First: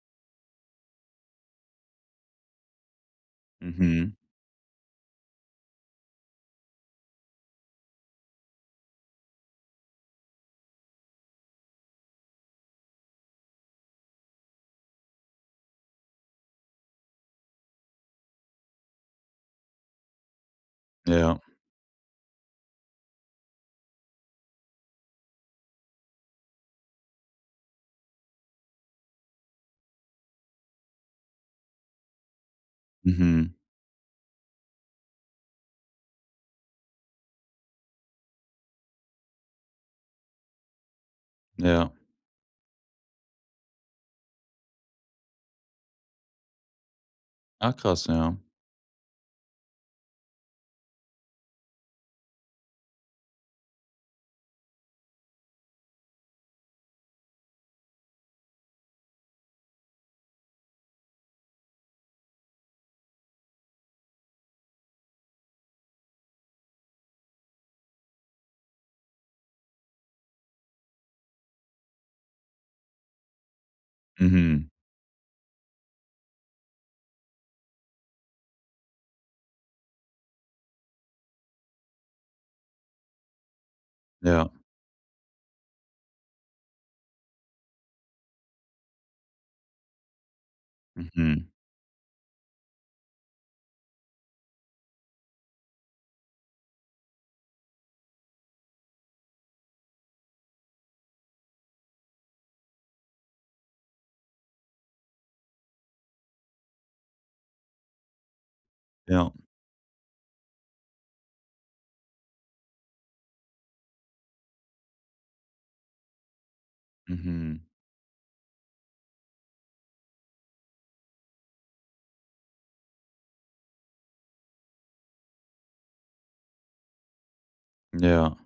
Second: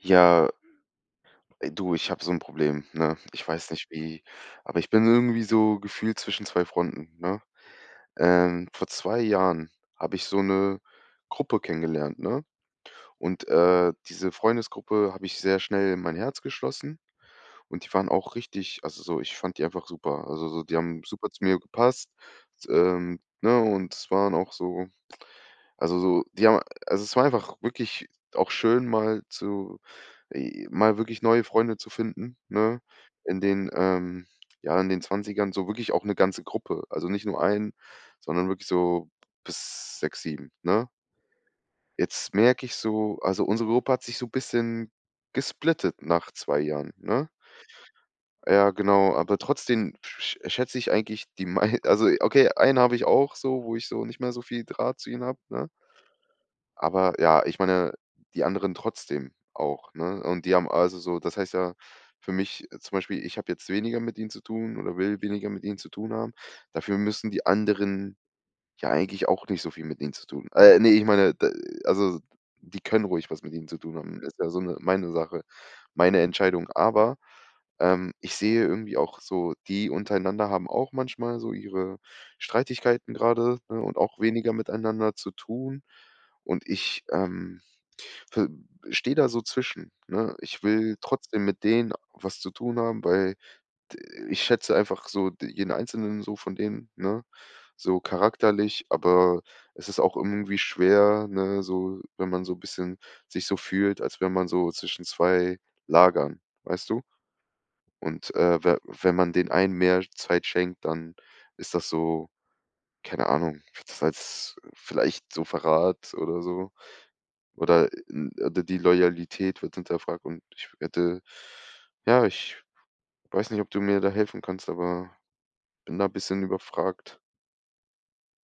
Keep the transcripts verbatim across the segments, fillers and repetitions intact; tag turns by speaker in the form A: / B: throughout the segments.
A: Ja, äh, du, ich habe so ein Problem, ne? Ich weiß nicht
B: Mhm.
A: wie, aber ich bin irgendwie so gefühlt zwischen zwei Fronten, ne? Ähm, vor zwei Jahren habe ich so eine Gruppe kennengelernt, ne? Und, äh, diese Freundesgruppe habe ich sehr schnell in mein Herz geschlossen, und die waren auch richtig, also, so ich fand die einfach super. Also, so die haben super
B: Ja.
A: zu mir gepasst, s ähm, ne, und es waren auch so. Also so, die haben, also es war einfach wirklich auch schön, mal zu äh, mal wirklich neue Freunde zu finden, ne? In
B: Mhm.
A: den, ähm ja, in den Zwanzigern so wirklich auch eine ganze Gruppe. Also nicht nur einen, sondern wirklich so bis sechs, sieben, ne?
B: Ja.
A: Jetzt merke ich so, also unsere Gruppe hat sich so ein bisschen gesplittet nach zwei Jahren, ne?
B: Ah, krass, ja.
A: Ja, genau, aber trotzdem sch schätze ich eigentlich die, mei also okay, einen habe ich auch so, wo ich so nicht mehr so viel Draht zu ihnen habe, ne? Aber ja, ich meine, die anderen trotzdem auch, ne? Und die haben, also so, das heißt ja für mich, äh, zum Beispiel, ich habe jetzt weniger mit ihnen zu tun oder will weniger mit ihnen zu tun haben. Dafür müssen die anderen ja eigentlich auch nicht so viel mit ihnen zu tun. Äh, ne, ich meine, d also, die können ruhig was mit ihnen zu tun haben. Ist ja so
B: Mhm.
A: 'ne meine Sache, meine Entscheidung. Aber, ähm, ich sehe irgendwie auch so, die untereinander haben auch manchmal so ihre Streitigkeiten grade, ne, und auch
B: Ja.
A: weniger miteinander zu tun. Und ich, ähm, v stehe da so zwischen, ne? Ich will trotzdem
B: Mhm.
A: mit denen was zu tun haben, weil ich schätze einfach so d jeden einzelnen so von denen, ne, so charakterlich, aber es ist auch irgendwie schwer, ne, so wenn man so ein bisschen sich so fühlt, als wäre man so zwischen zwei Lagern, weißt du? Und, äh, we wenn
B: Ja.
A: man den einen mehr Zeit schenkt, dann ist das so, keine Ahnung, wird das als vielleicht so Verrat oder so
B: Mhm.
A: oder äh, n oder die Loyalität wird hinterfragt, und ich hätte ja, ich weiß nicht, ob du mir da helfen kannst, aber bin da ein bisschen überfragt.
B: Ja.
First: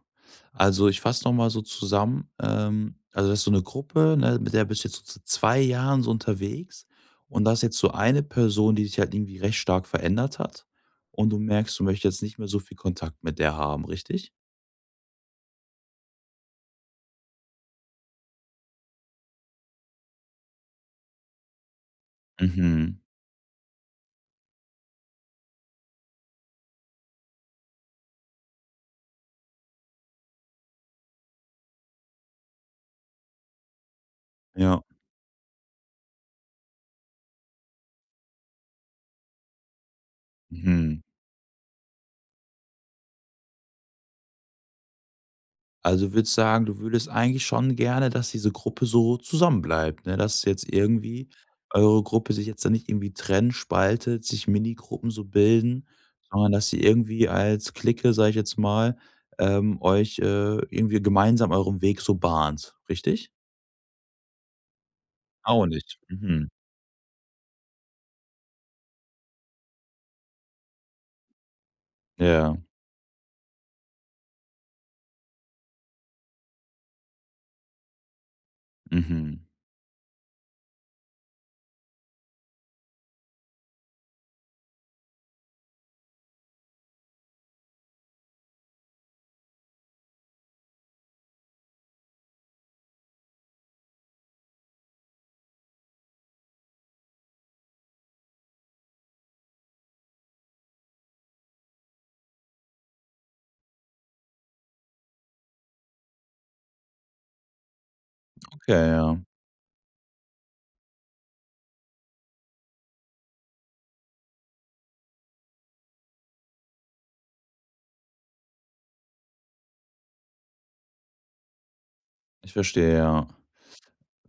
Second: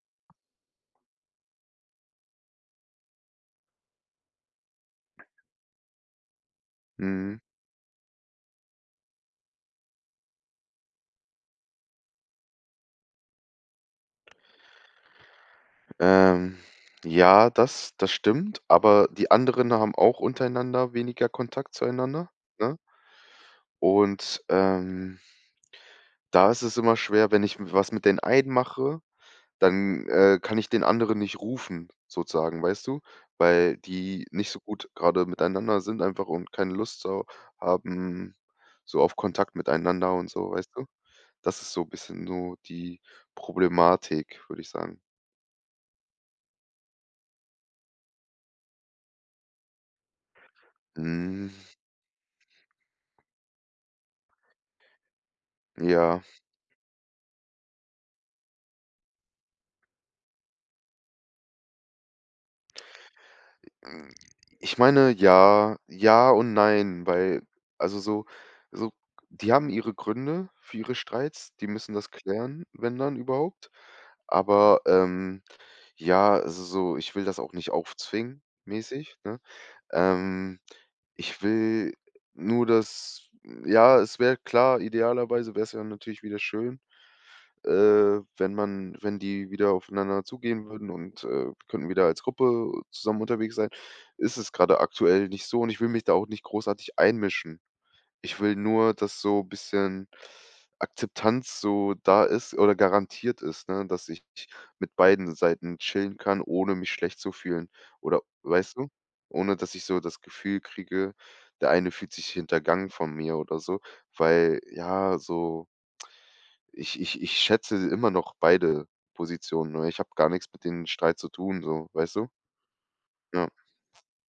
B: Also, ich fasse noch mal so zusammen, ähm, also, das ist so eine Gruppe, ne, mit der bist du jetzt so zu zwei Jahren so unterwegs,
A: Mhm.
B: und da ist jetzt so eine Person, die dich halt irgendwie recht stark verändert hat, und du merkst, du möchtest jetzt nicht mehr so viel Kontakt mit der haben, richtig?
A: Ähm, ja, das das stimmt, aber die anderen haben auch untereinander weniger Kontakt zueinander, ne?
B: Mhm.
A: Und, ähm, da ist es immer schwer, wenn ich was mit den einen mache, dann, äh, kann ich den anderen nicht rufen sozusagen, weißt du? Weil die nicht so
B: Ja.
A: gut gerade miteinander sind einfach und keine Lust so haben so auf Kontakt miteinander und so, weißt du?
B: Mhm.
A: Das ist so ein bisschen so die Problematik, würde ich sagen.
B: Also, würde sagen, du würdest eigentlich schon gerne, dass diese Gruppe so zusammenbleibt, ne? Dass jetzt irgendwie
A: Hm,
B: eure Gruppe sich jetzt da nicht irgendwie trennt, spaltet, sich Minigruppen so bilden,
A: ja.
B: sondern dass sie irgendwie als Clique, sage ich jetzt mal, ähm, euch, äh, irgendwie gemeinsam euren Weg so bahnt, richtig?
A: Hm, ich meine,
B: Auch
A: ja.
B: nicht.
A: Ja
B: Mhm.
A: und nein, weil, also so so, die haben ihre Gründe für ihre Streits, die müssen das
B: Ja.
A: klären, wenn dann überhaupt. Aber, ähm, ja, also so, ich will das auch nicht aufzwingen mäßig, ne?
B: Mhm.
A: Ähm, Ich will nur, dass, ja, es wäre klar, idealerweise wäre es ja natürlich wieder schön, äh, wenn man wenn die wieder aufeinander zugehen würden und, äh, könnten wieder als Gruppe zusammen unterwegs sein, ist es gerade aktuell nicht so, und ich will mich da auch nicht großartig einmischen. Ich will nur, dass so ein bisschen Akzeptanz so da ist oder garantiert ist, ne, dass ich mit beiden Seiten chillen kann, ohne mich schlecht zu fühlen oder
B: Okay,
A: weißt du?
B: ja.
A: Ohne, dass ich so das Gefühl kriege, der eine fühlt sich hintergangen von mir oder so, weil, ja, so ich ich ich schätze immer noch beide Positionen, ne? Ich habe gar nichts mit dem Streit zu tun, so, weißt du?
B: Ich verstehe, ja.
A: Ja.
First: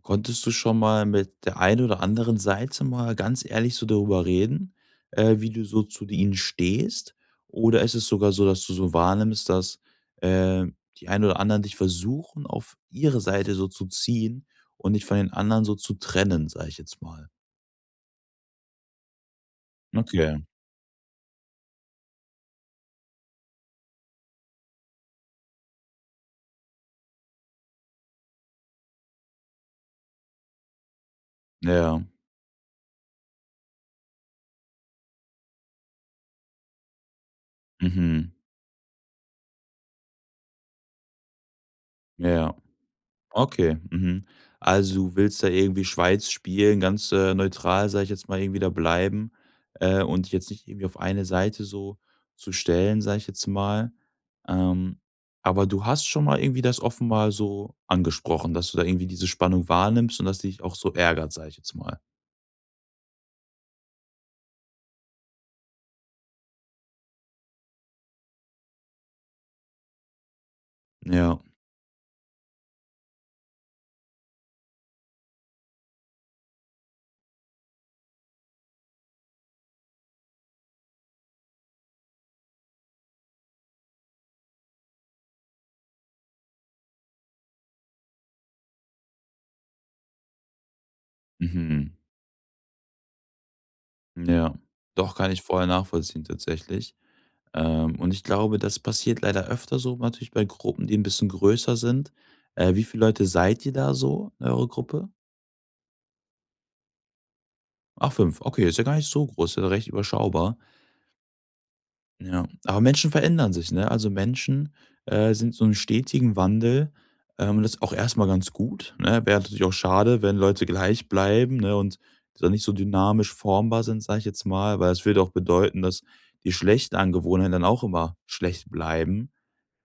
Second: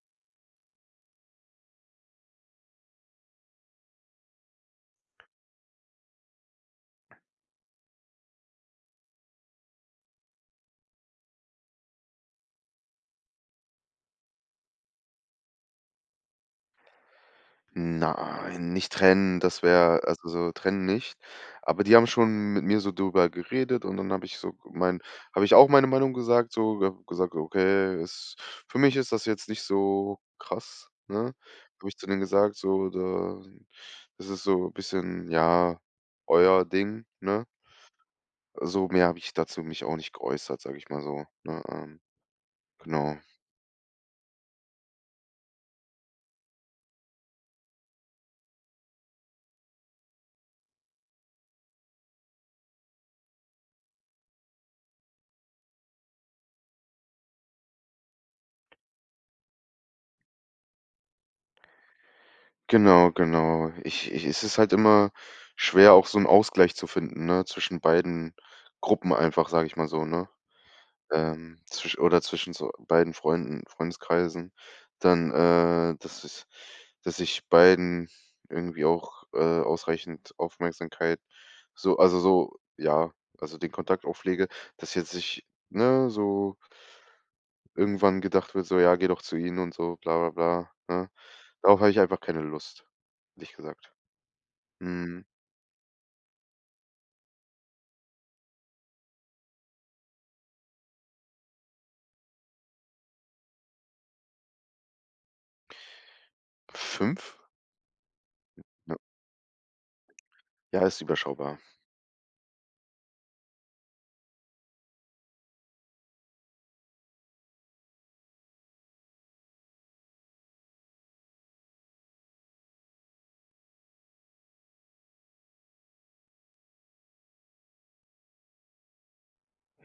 B: Konntest du schon mal mit der einen oder anderen Seite mal ganz ehrlich so darüber reden, äh, wie du so zu ihnen stehst? Oder ist es sogar so, dass du so wahrnimmst, dass, äh, die einen oder anderen dich versuchen, auf ihre Seite so zu ziehen und dich von den anderen so zu trennen, sage ich jetzt mal?
A: Nein, nicht trennen, das wäre, also
B: Okay,
A: so trennen nicht. Aber die haben schon mit mir so drüber geredet, und dann habe ich so mein, habe ich auch meine Meinung gesagt, so habe gesagt: „Okay, ist, für mich ist das jetzt nicht so krass“, ne? Habe ich
B: ja,
A: zu denen gesagt, so, da, das ist so ein bisschen, ja, euer Ding, ne?
B: mhm,
A: So mehr habe ich dazu mich auch nicht geäußert, sage ich mal so, ne, ähm
B: ja.
A: Genau.
B: Okay, mhm. Also, du willst da irgendwie Schweiz spielen, ganz, äh, neutral, sage ich jetzt mal, irgendwie da bleiben, äh, und dich jetzt nicht irgendwie auf eine Seite so zu stellen, sage ich jetzt mal. Ähm, aber du hast schon mal irgendwie das offenbar so angesprochen, dass du da irgendwie diese Spannung wahrnimmst und dass dich auch so ärgert, sage ich jetzt mal.
A: Genau, genau. Ich ich Es ist halt immer schwer, auch so einen Ausgleich zu finden, ne, zwischen beiden Gruppen einfach, sage ich mal so, ne?
B: Ja,
A: Ähm, zwisch oder zwischen so beiden Freunden Freundeskreisen. Dann, äh, dass ich, dass ich beiden irgendwie auch, äh, ausreichend Aufmerksamkeit, so also so, ja, also den Kontakt auflege, dass jetzt ich, ne, so irgendwann gedacht wird so: „Ja, geh doch zu ihnen“ und so, bla bla bla, ne? Darauf habe
B: mhm,
A: ich einfach keine Lust, ehrlich gesagt.
B: ja. Doch,
A: Mhm.
B: kann ich vorher nachvollziehen tatsächlich. Ähm, und ich glaube, das passiert leider öfter so, natürlich bei Gruppen, die ein bisschen größer sind. Äh, wie viele Leute seid ihr da so in eurer Gruppe?
A: fünf?
B: Ach, fünf. Okay, ist ja gar
A: Ja.
B: nicht so groß, ist ja recht überschaubar.
A: Ja, ist überschaubar.
B: Ja, aber Menschen verändern sich, ne? Also, Menschen, äh, sind so einen stetigen Wandel, ähm, das ist auch erstmal ganz gut, ne? Wäre natürlich auch schade, wenn Leute gleich bleiben, ne, und da nicht so dynamisch formbar sind, sage ich jetzt mal, weil das würde auch bedeuten, dass die schlechten Angewohnheiten dann auch immer schlecht bleiben.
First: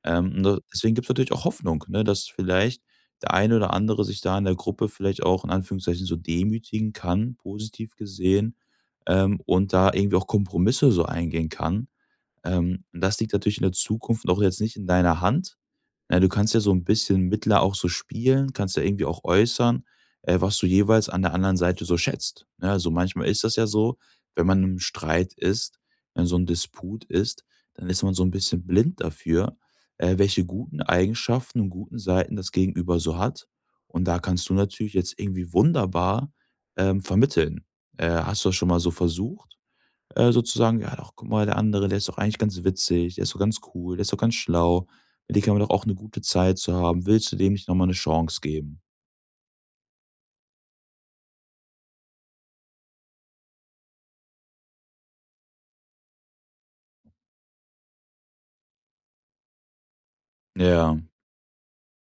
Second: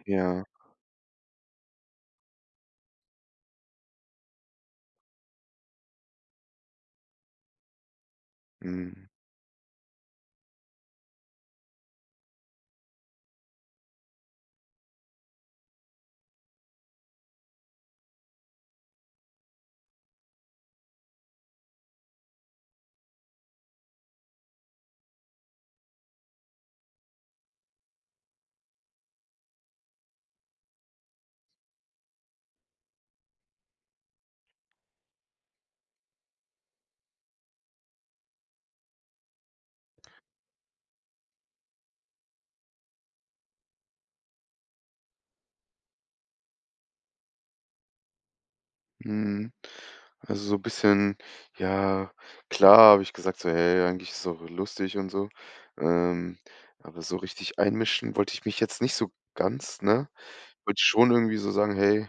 B: Ähm, und
A: Ja,
B: da deswegen gibt's natürlich auch Hoffnung, ne, dass vielleicht der eine oder andere sich da in der Gruppe vielleicht auch in Anführungszeichen so demütigen kann, positiv gesehen,
A: mhm,
B: ähm, und da irgendwie auch Kompromisse so eingehen kann. Ähm, und das liegt natürlich in der Zukunft auch jetzt nicht in deiner Hand. Na, du kannst ja so ein bisschen mittler auch so spielen, kannst ja irgendwie auch äußern, äh, was du jeweils an der anderen Seite so schätzt, ne? Also, manchmal ist das ja so, wenn man im Streit ist, wenn so ein Disput ist, dann ist man so ein bisschen blind dafür, äh, welche guten Eigenschaften und guten Seiten das Gegenüber so hat. Und da kannst du natürlich jetzt irgendwie wunderbar, ähm, vermitteln. Äh, hast du das schon mal so versucht? Äh, sozusagen: „Ja doch, guck mal, der andere, der ist doch eigentlich ganz witzig, der ist doch ganz cool, der ist doch ganz schlau. Mit dem kann man doch auch eine gute Zeit zu haben. Willst du dem nicht noch mal 'ne Chance geben?“
A: mhm. Also, so ein bisschen, ja, klar habe ich gesagt so: „Hey, eigentlich ist es auch lustig und so.“ Ähm, aber so richtig einmischen wollte ich mich jetzt nicht so ganz, ne? Wollte
B: Ja,
A: schon irgendwie so sagen: „Hey,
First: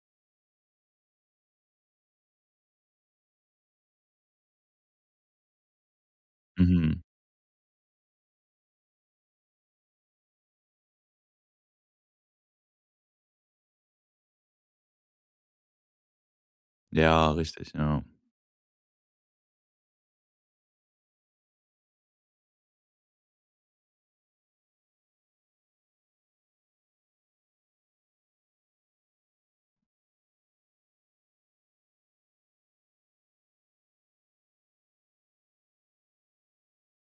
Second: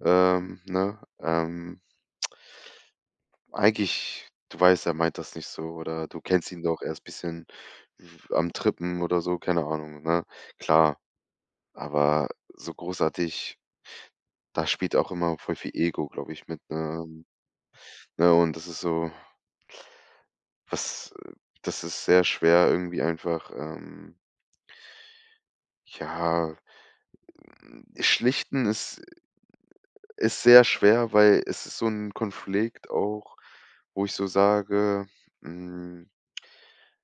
A: ähm, ne, ähm“ Eigentlich, du weißt, er meint das nicht so, oder du kennst ihn doch, er
B: mhm.
A: ist bisschen am Trippen oder so, keine Ahnung, ne? Klar, aber so großartig, da spielt auch immer voll viel Ego, glaube ich, mit, ähm,
B: Ja, richtig, ja.
A: ne? Und das ist so, was äh, das ist sehr schwer irgendwie einfach, ähm ja, hm, schlichten ist ist sehr schwer, weil es ist so ein Konflikt auch, wo ich so sage, hm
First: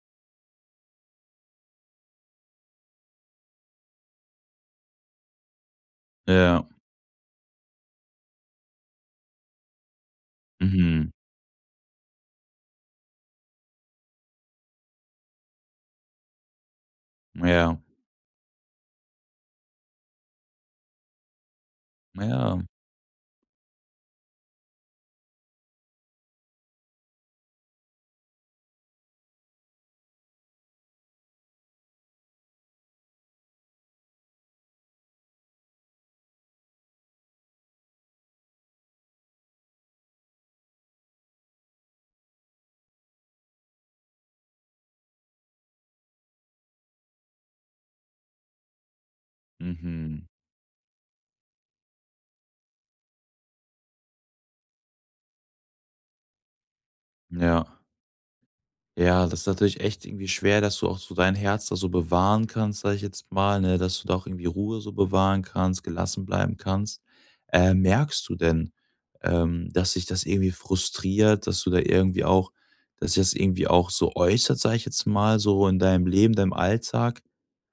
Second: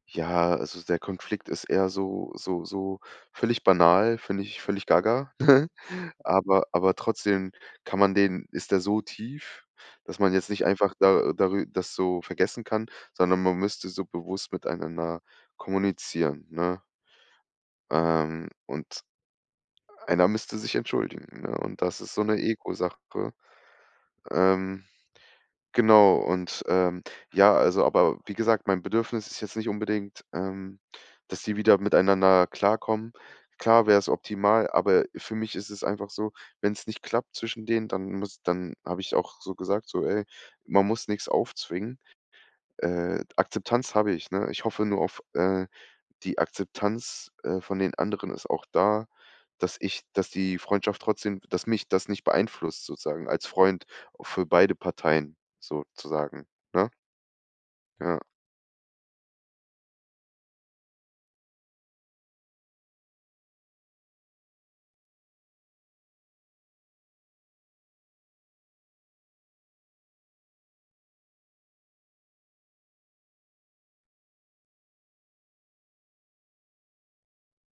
A: ja, also der Konflikt ist eher so so so völlig banal, finde ich völlig gaga,
B: Ja,
A: aber aber trotzdem, kann man den, ist der so tief, dass man jetzt nicht einfach
B: mhm.
A: da darü das so vergessen kann, sondern man müsste so bewusst miteinander kommunizieren, ne?
B: Ja,
A: Ähm, und einer müsste sich entschuldigen, ne? Und das ist so eine
B: ja,
A: Ego-Sache. Ähm Genau. Und, ähm, ja, also, aber wie gesagt, mein Bedürfnis ist jetzt nicht unbedingt, ähm, dass die wieder miteinander klarkommen. Klar wäre es optimal, aber für mich ist es einfach so, wenn es nicht klappt zwischen denen, dann muss dann habe ich auch so gesagt, so: „Ey, man muss nichts aufzwingen.“ Äh, Akzeptanz habe ich, ne? Ich hoffe nur auf, äh die Akzeptanz, äh, von den anderen ist auch da, dass ich
B: mhm.
A: dass die Freundschaft trotzdem dass mich das nicht beeinflusst sozusagen als Freund für beide Parteien sozusagen, ne?
B: Ja.
A: Ja.
B: Ja, das ist natürlich echt irgendwie schwer, dass du auch so dein Herz da so bewahren kannst, sage ich jetzt mal, ne, dass du da auch irgendwie Ruhe so bewahren kannst, gelassen bleiben kannst. Äh, merkst du denn, ähm, dass sich das irgendwie frustriert, dass du da irgendwie auch, dass sich das irgendwie auch so äußert, sage ich jetzt mal, so in deinem Leben, deinem Alltag?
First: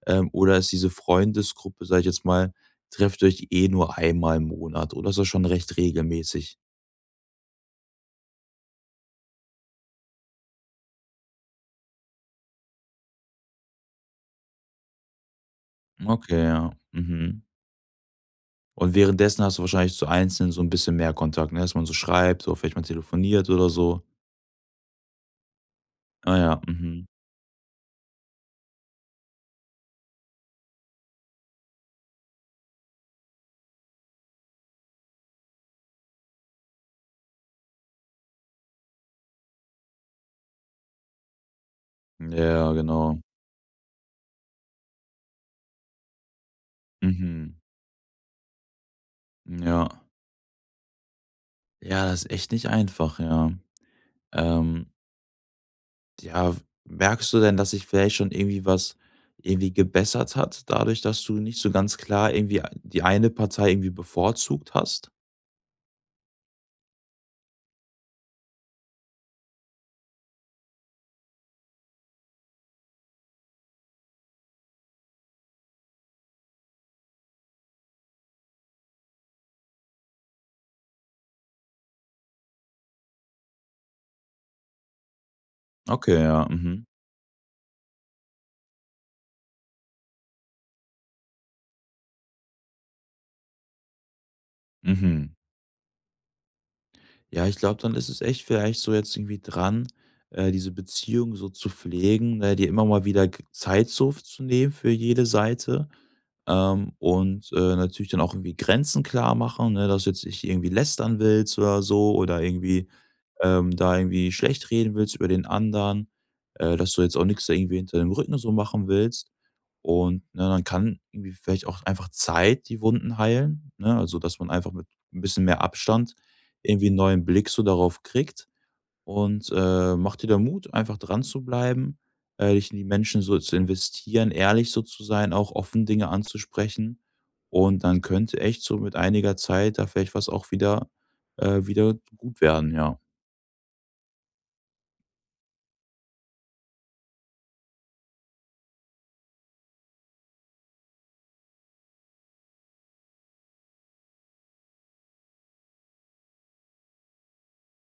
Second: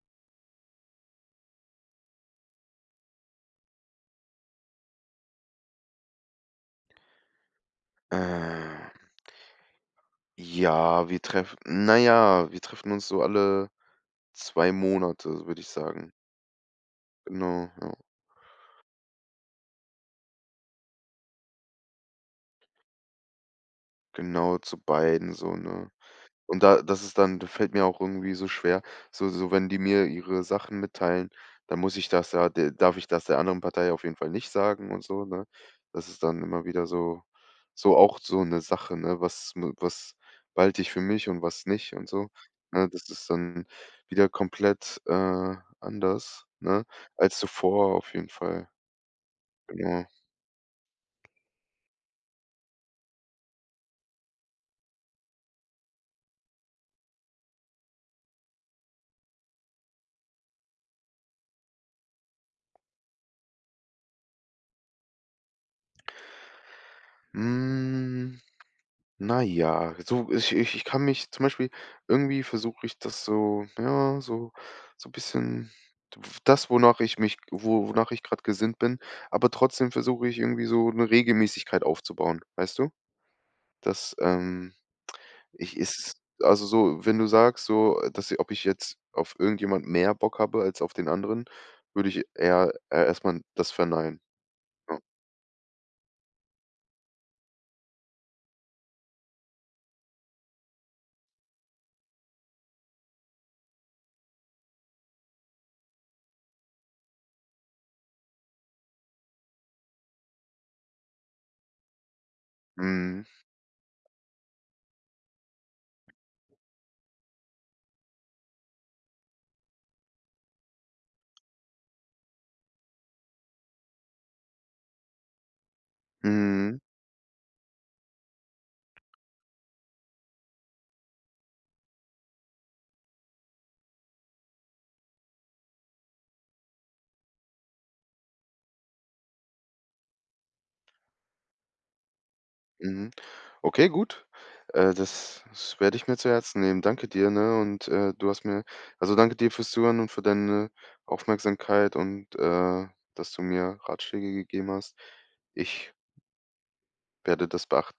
B: Ähm, oder ist diese Freundesgruppe, sage ich jetzt mal, trefft euch eh nur einmal im Monat oder ist das schon recht regelmäßig?
A: Äh, ja, wir treffen naja, wir treffen uns so alle zwei Monate, würde ich sagen.
B: Okay, ja. Mhm.
A: Genau, ja.
B: Und währenddessen hast du wahrscheinlich zu Einzelnen so ein bisschen mehr Kontakt, ne, dass man so schreibt, so vielleicht mal telefoniert oder so.
A: Genau, zu beiden so, ne?
B: Ah ja,
A: Und da, das
B: mhm.
A: ist dann, da fällt mir auch irgendwie so schwer, so so wenn die mir ihre Sachen mitteilen, dann muss ich das ja de darf ich das der anderen Partei auf jeden Fall nicht sagen und so, ne? Das ist dann immer wieder so, so auch so eine Sache, ne? Was m was behalte ich für mich und was nicht und so,
B: Ja, ja,
A: ne? Das
B: genau.
A: ist dann wieder komplett, äh, anders, ne, als
B: Mhm.
A: zuvor auf jeden Fall,
B: Ja.
A: genau.
B: Ja, das ist echt nicht einfach, ja. Ähm, ja, merkst du denn, dass sich vielleicht schon irgendwie was irgendwie gebessert hat, dadurch, dass du nicht so ganz klar irgendwie die eine Partei irgendwie bevorzugt hast?
A: Hm. Na ja, so ich ich ich kann mich zum Beispiel irgendwie, versuche ich das so, ja, so so ein bisschen, das, wonach ich mich wo wonach ich gerade gesinnt bin, aber trotzdem versuche ich irgendwie so eine Regelmäßigkeit aufzubauen, weißt du? Das, ähm, ich ist
B: Okay, ja,
A: Also
B: mhm.
A: so, wenn du sagst so, dass ich, ob ich jetzt auf irgendjemand mehr Bock habe als auf den anderen, würde ich eher eher erst das verneinen. Ja.
B: Mhm. Ja, ich glaube, dann ist es echt vielleicht so jetzt irgendwie dran, äh, diese Beziehung so zu pflegen, ne, dir immer mal wieder g- Zeit so zu nehmen für jede Seite. Ähm, und äh, natürlich dann auch irgendwie Grenzen klar machen, ne, dass du jetzt nicht irgendwie lästern willst oder so oder irgendwie
A: Mhm.
B: ähm, da irgendwie schlecht reden willst über den anderen, äh, dass du jetzt auch nichts da irgendwie hinter dem Rücken so machen willst. Und, ne, dann kann irgendwie vielleicht auch einfach Zeit die Wunden heilen, ne? Also, dass man einfach mit ein bisschen mehr Abstand
A: Mhm.
B: irgendwie 'n neuen Blick so darauf kriegt. Und, äh, mach dir da Mut, einfach dran zu bleiben, äh, dich in die Menschen so zu investieren, ehrlich so zu sein, auch offen Dinge anzusprechen. Und dann könnte echt so mit einiger Zeit da vielleicht was auch wieder äh, wieder gut werden, ja.
A: Mhm. Okay, gut. Äh, das das werde ich mir zu Herzen nehmen. Danke dir, ne? Und, äh, du hast mir also, danke dir fürs Zuhören und für deine Aufmerksamkeit und, äh, dass du mir Ratschläge gegeben hast. Ich werde das beachten.